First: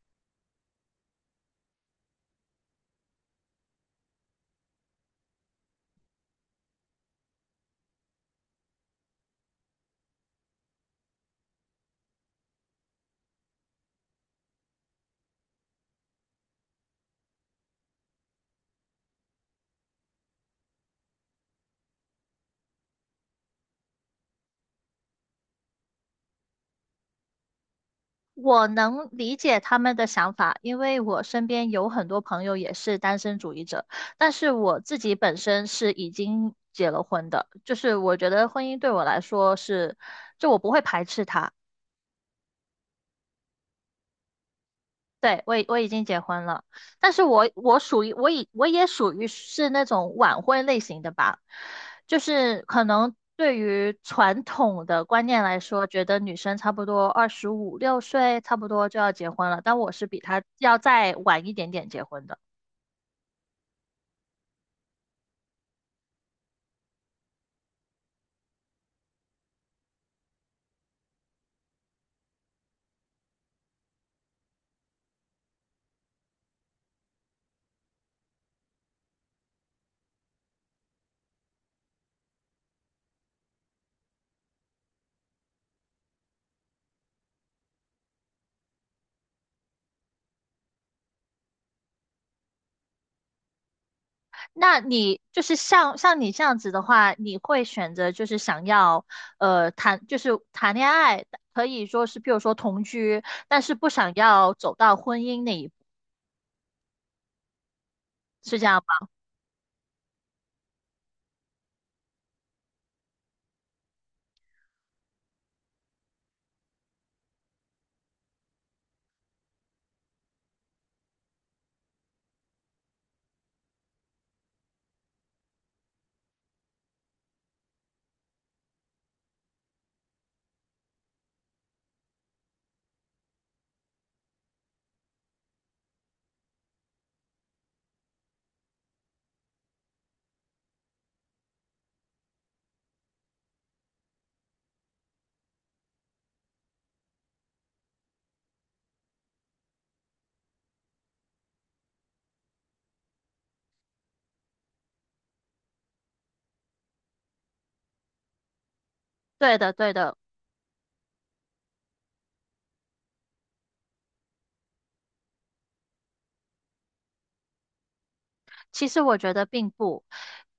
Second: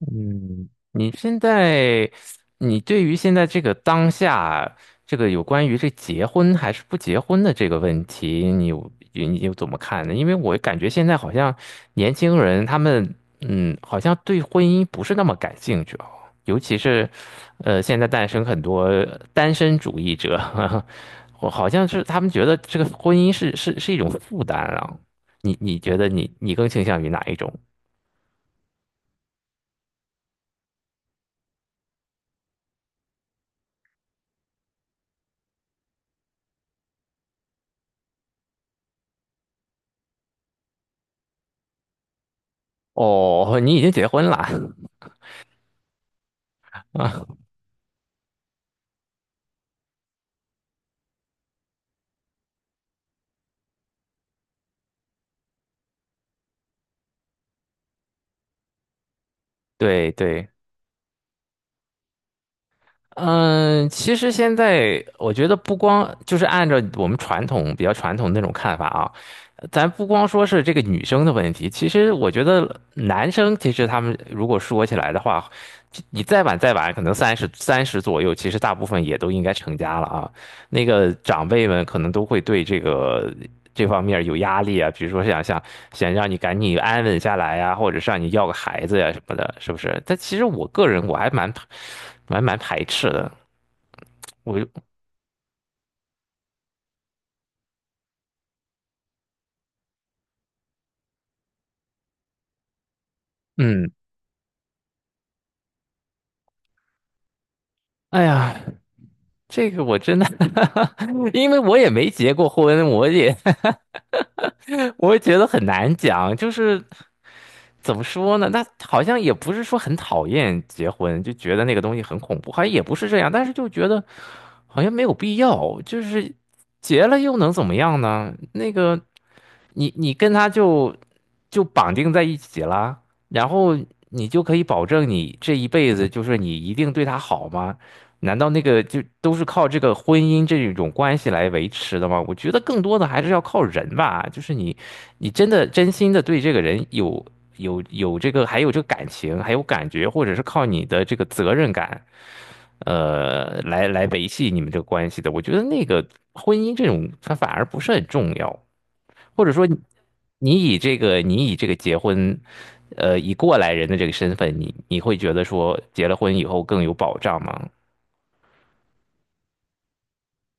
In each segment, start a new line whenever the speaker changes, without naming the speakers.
嗯，你现在，你对于现在这个当下，这个有关于这结婚还是不结婚的这个问题，你有怎么看呢？因为我感觉现在好像年轻人他们，好像对婚姻不是那么感兴趣哦。尤其是，现在诞生很多单身主义者。我好像是他们觉得这个婚姻是一种负担啊。你觉得你更倾向于哪一种？
我能理解他们的想法，因为我身边有很多朋友也是单身主义者，但是我自己本身是已经结了婚的，就是我觉得婚姻对我来说是，就我不会排斥它。
哦，你已经结婚了。
对，我已经结婚了，但是 我属于是那种晚婚类型的吧。就是可能对于传统的观念来说，觉得女生差不多二十五六岁差不多就要结婚了，但我是
对
比她
对。
要再晚一点点结婚的。
嗯，其实现在我觉得不光就是按照我们传统比较传统的那种看法啊，咱不光说是这个女生的问题，其实我觉得男生其实他们如果说起来的话，你再晚再晚，可能三十左右，其实大部分也都应该成家了啊。那个长辈们可能都会对这个这方面有压力啊，比如说想让你赶紧安稳下来呀、或者是让你要个孩子呀、什么的，是不是？但其实我个人我还蛮排斥的。我
那你就是像你这样子的话，你会选择就是想要呃谈就是谈恋爱，可以说是比如说同居，但是不
嗯，
想要走到婚姻那一步，
哎呀，
是这样吗？
这个我真的 因为我也没结过婚，我也 我也觉得很难讲。就是怎么说呢？那好像也不是说很讨厌结婚，就觉得那个东西很恐怖，好像也不是这样，但是就觉得好像没有必要。就是结了又能怎么样呢？那个。你跟他就绑定在一起啦。然后你就可以保证你这一辈子就是你一定对他好吗？难道那个就都是靠这个婚姻这种关系来维持的吗？我觉得更多的还是要靠人吧，就是你真的真心的对这个人有这个还有这个感情，还有感觉，或者是靠你的这个责任感。来维系你们这个关系的，我觉得那个婚姻这种，它反而不是很重要。或者
对
说
的，
你
对的。
你以这个你以这个结婚，以过来人的这个身份，你会觉得说结了婚以后更有保障吗？
其实我觉得并不。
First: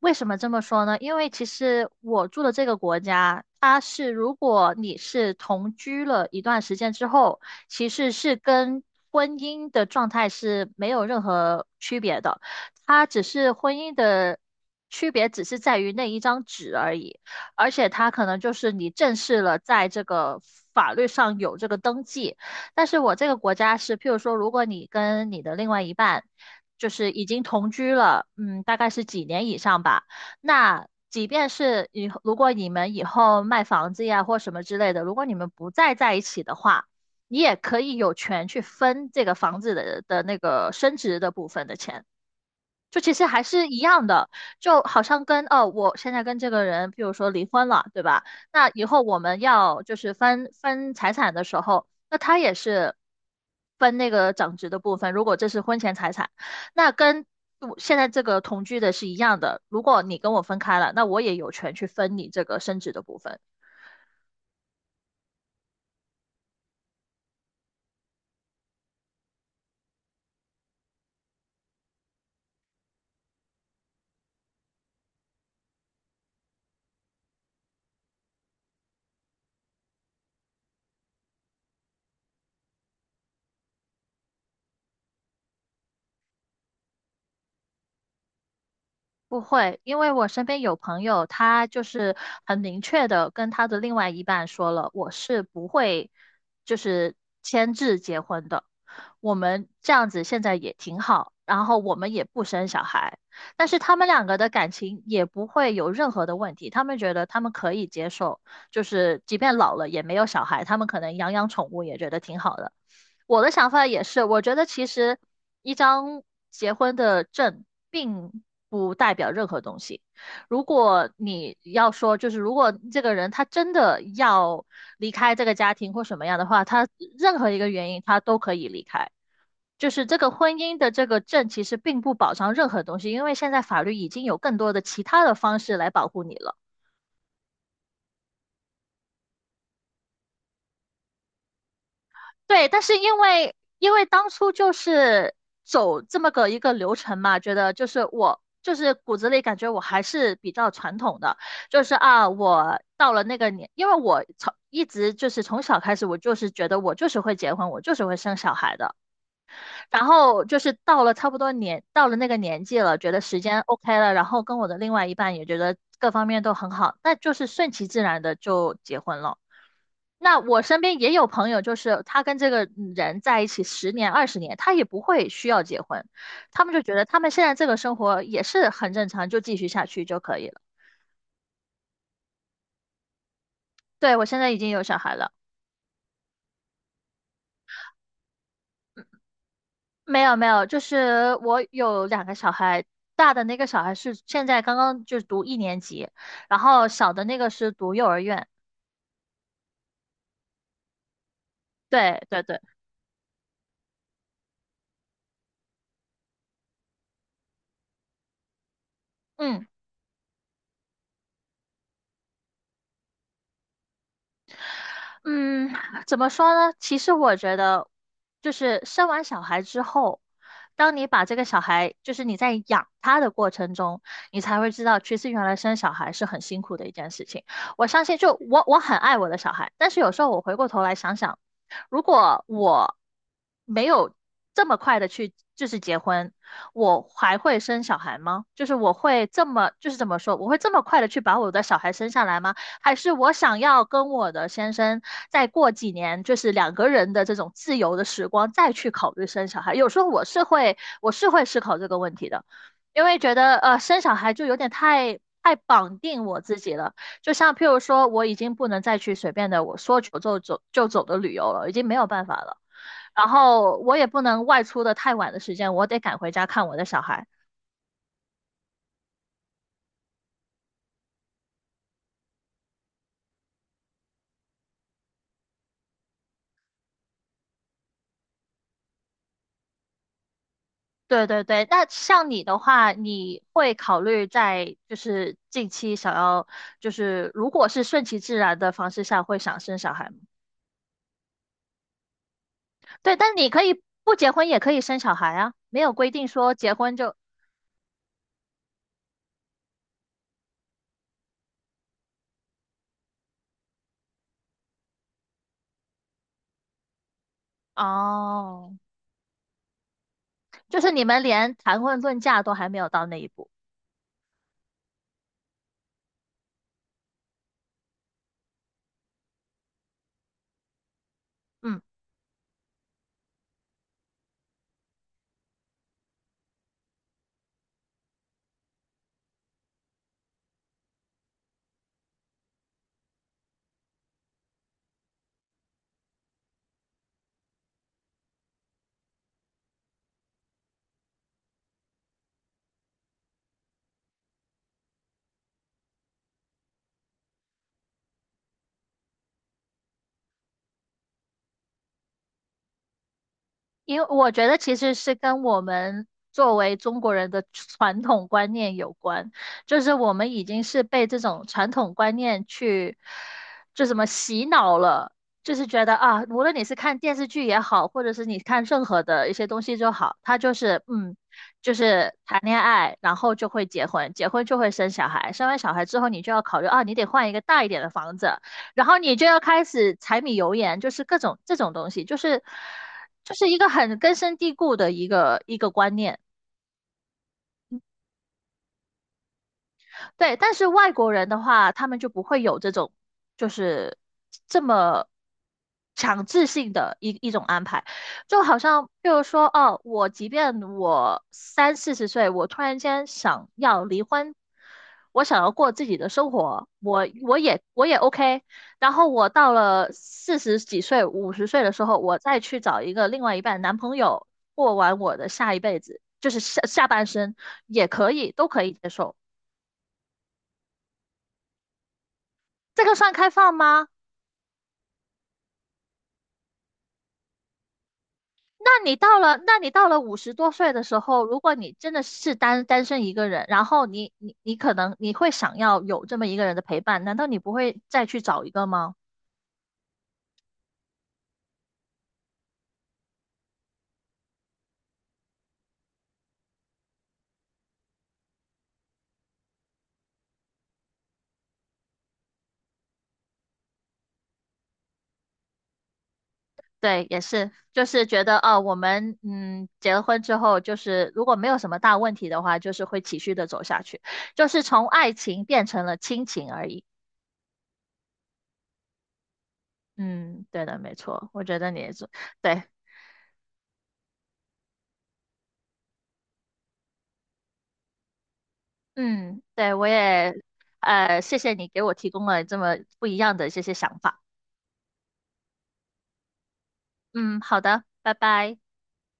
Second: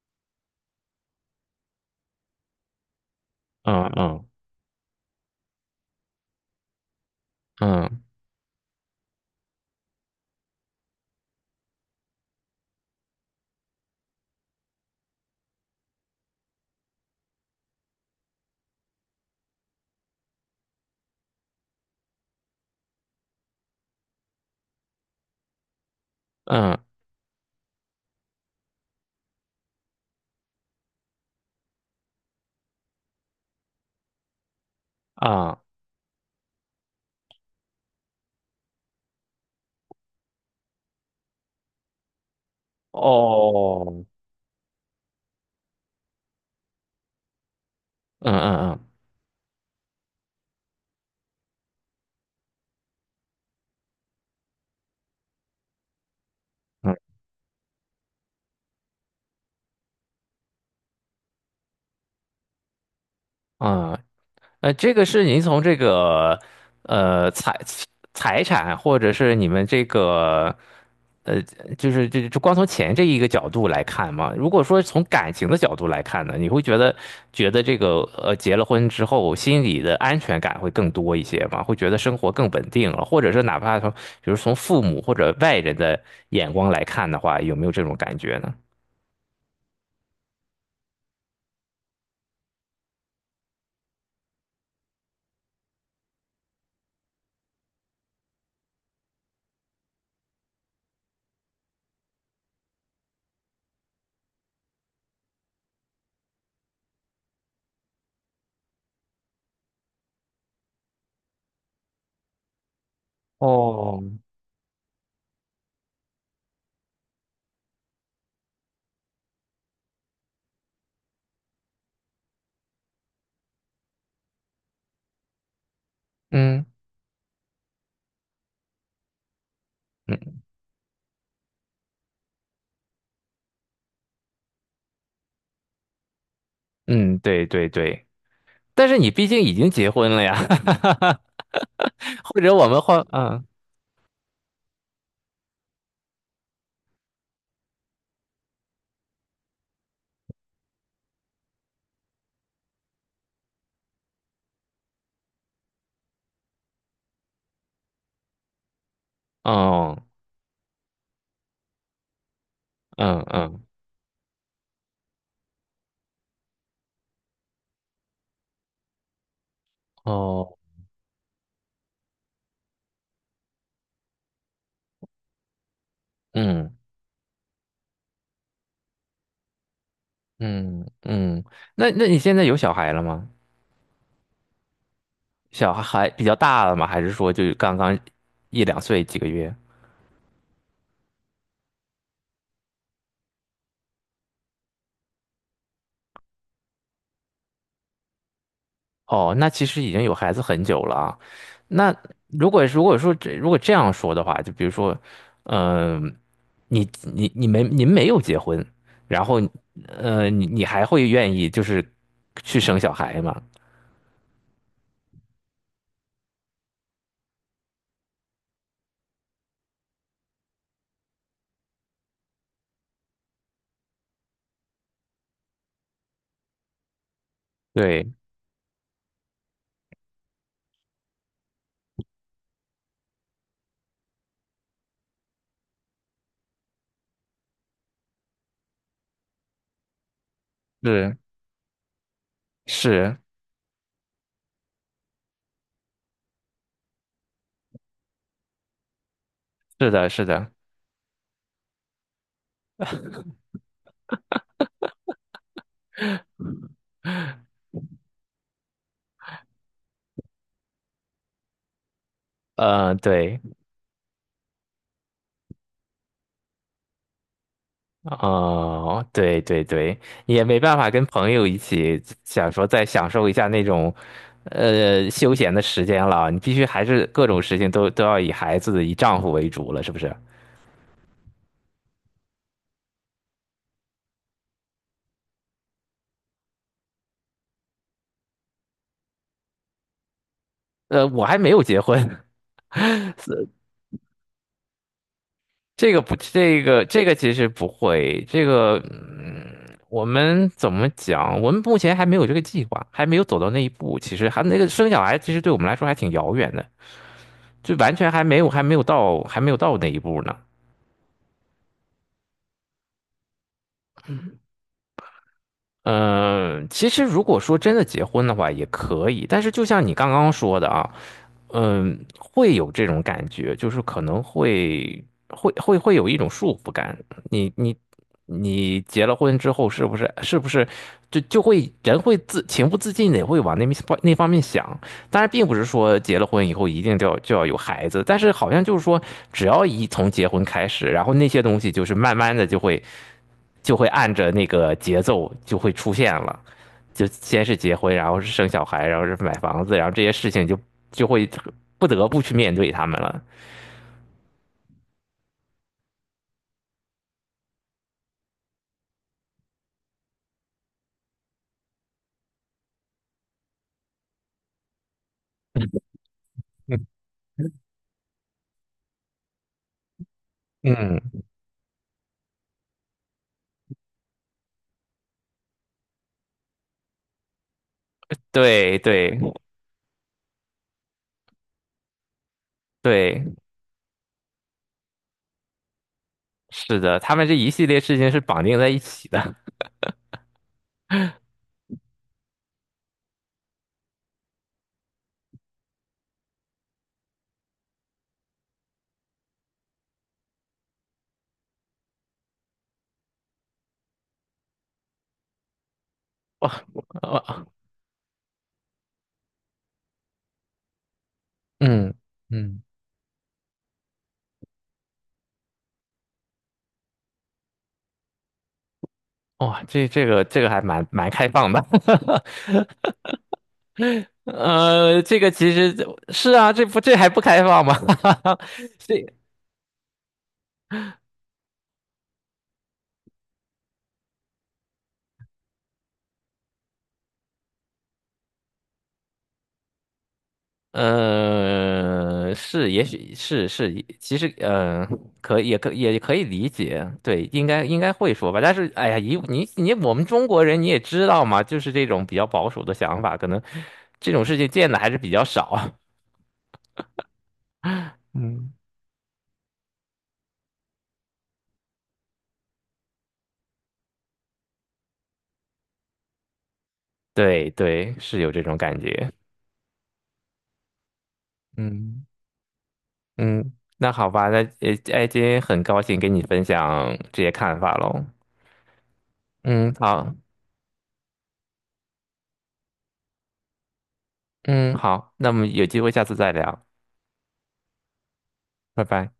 为什么这么说呢？因为其实我住的这个国家，它
嗯
是
嗯
如果你是同居了一段时间之后，其
嗯
实是跟婚姻的状态是没有任何区别的。它只是婚姻的区别，只是在于那一张纸而已。而且它可能就是你正式了在这个法律上有这个登记。但是我这个国家是，譬如说，如果你跟你的另外一半就
嗯，
是已经同居了，嗯，大概是几年以上吧，那即便是以后如果你们以后卖房子呀或什么之类的，如果你们
啊，
不再在一起的话，你也可以有权去分这个房子的那个升值的部分的钱。就其实还是一
哦，
样的，就好像跟哦，我现在跟这个人，比如说离婚了，对吧？
嗯
那
嗯
以
嗯
后我们要就是分财产的时候，那他也是分那个长值的部分。如果这是婚前财产，那
嗯
跟我现在这个同居的是一样的。如果你跟我分开了，那我也有权去分你这个升值的部分。
嗯。这个是您从这个呃财财产或者是你们这个。呃，就是这光从钱这一个角度来看嘛。如果说从感情的角度来看呢，你会觉得这个结了婚之后心里的安全感会更多一些吗？会觉得生活更稳定了，或者是哪怕从比如父母或者外人的眼光来看的话，有没有这种感觉呢？
不会，因为我身边有朋友，他就是很明确的跟他的另外一半说了，我是不会就是签字结婚的。我们这样子现在也挺好，然后我们也不生小孩，但是他们两个的感情也不会有任何的问题，他们觉得他们可以接受，就是即便老了也没有小孩，他们可能养养宠物也觉得挺好的。我的想法
哦，
也是，我觉得其实一张结婚的证并不代表任何东西。如果你要说，就是如果这个人他真的要离开这个家庭或什么样的
嗯
话，他任何一个原因他都可以离开。就是这个
嗯
婚姻的这个证其实并不保障任何东西，因为现在法律已经有更多的其他的方式来保护你了。
嗯，对对对。但是你毕竟已经结婚了呀。或者我
对，
们
但是
换，
因
嗯
为因为当初就是走这么个一个流程嘛，觉得就是我就是骨子里感觉我还是比较传统的。就是啊，我到了那个年，因为我从一直就是从小开始，我就是觉得我就是会结婚，我就是会生小孩的。
嗯
然后就是到了差不多年，到了那个年纪了，觉得
嗯
时间
嗯，
OK 了，然后跟我的另外一半也觉得各方面都很好，那就是顺其自然的就结婚了。那
哦，
我身边也有朋友，就是他跟这个人在一起十年、20年，他也不会需要结婚，他
嗯。
们就觉得他们现在这个生活也是很正常，就继续下去就可以了。
嗯嗯。那你现在有小孩了吗？
对，我现在已经有小孩了。
小孩比较大了吗？还是说就刚刚一两岁几个月？
没有没有，就是我有两个小孩，大的那个小孩是现在刚刚就读一年级，然后小的那个是读幼儿园。
哦，那其实已经有孩子很久了啊。那
对对
如
对，
果如果说这如果这样说的话，就比如说，嗯、你你你没您没有结婚，然后
嗯。
你还会愿意就是去生小孩吗？
嗯，怎么说呢？其实我觉得，就是生完小孩之后，当你把这个小孩，就是你在养他的过程中，你才会知道，其实原来生小孩是很辛苦的一件事情。我相
对，
信就，我很爱我的小孩，但是有时候我回过头来想想，如果我没有这么快的去就是结婚，我还会生小孩吗？就是我会这么，就是怎么说，我会这么快的
是
去把我的小孩生下来吗？还是
是
我想要跟我的先生再过几年，就是两个人的这种自由的时光，再去考虑生小孩。有
是
时
的，
候
是
我是
的。
会，我是会思考这个问题的，因为觉得,生小孩就有点太绑定我自己了。就像譬如说，我已经不能再去随便的我说走就走的旅游了，已经没有办法了。然
对。
后我也不能外出的太晚的时间，我得赶回家看我的小孩。
哦，对对对。也没办法跟朋友一起想说再享受一下那种，休闲的时间了。你必须还是各种事情都要以孩子、以丈夫为主了，是不是？
对对对，那像你的话，你会考虑在就是近期想要，就是如果是顺其自然的方式下，会想生小孩吗？
我还没有结婚。
对，但你可以不结婚也可以生小孩啊，没
这
有
个
规
不，
定说
这
结
个
婚
这个
就，
其实不会。我们怎么讲？我们目前还没有这个计划，还没有走到那一步。其实还那个生小孩，其实对我们来说还挺遥远的，就完全还没有还
哦，
没有到还没有到那一步呢。
就是你们连谈婚论嫁都还没有到那一步。
嗯，其实如果说真的结婚的话也可以，但是就像你刚刚说的啊。
嗯。
会有这种感觉，就是可能会有一种束缚感。你你你结了婚之后，是不是就会人会情不自禁的会往那方面想？当然，并不是说结了婚以后一定就要有孩子，但是好像就是说，只要一从结婚开始，然后那些东西就是慢慢的就会按着那个节奏就会出现了。就先是结婚，然后是生小孩，然后是买房子，然后这些事情就会不得不去面对他们了
因为我觉得其实是跟我们作为中国人的传统观念有关，就是我们已经是被这种传统观念去，就什么洗脑了，就是觉得啊，无论你是 看电视剧也好，或者是你看任何的一些东西就好，他就是
嗯，
就是谈恋爱，然后就会结婚，结婚就会生小孩，生完小孩之后你就要考虑啊，你得换一个大一点的房 子。
对
然后你
对
就要开始柴米油盐，就是各种这种东西，就是
对，
一个很根深蒂固的一个观念。
是的，他们这一系列事情是绑定在一起的。
对，但是外国人的话，他们就不会有这种就是这么强制性的一种安排。就好像譬如说，哦，我即便我三四十岁，我突然间想要离婚，我想要过自己的生
哇
活，我我
哇，
也我也 OK。然后我到了四十几岁、50岁的时
嗯
候，我再去
嗯
找一个另外一半男朋友，过完我的下一辈子，就是下半生也可以，都可以接受。
哇，这个还蛮开放的。
这个算开放吗？
这个其实是啊。这还不开放吗？
那你
这
到了，那你到了五十多岁的时候，如果你真的是单身一个人，然后你你你可能你会想要有这么一个人的陪伴，难道你不会再去找一个吗？
是，也许是，其实可以理解。对，应该会说吧。但是，哎呀，以你你我们中国人你也知道嘛，就是这种比较保守的想法，可能这种事情见的还是比较少。
对，也是，就是觉得
嗯，
哦，我们结了婚之后，就是如果没有什么大问题的话，就是会持续的走下去，就是从爱情变成了亲情而已。
对对，是有这种感觉。
嗯，对的，没错，我觉得你也
嗯
是。对，
嗯，那好吧，那，哎，今天很高兴跟你分享这些看法喽。
嗯，对，
嗯，
我
好。
也，呃，谢谢你给我提供了这么不一样的这些想法。
嗯，好，那么有机会下次再聊。
嗯，好的，拜拜。
拜拜。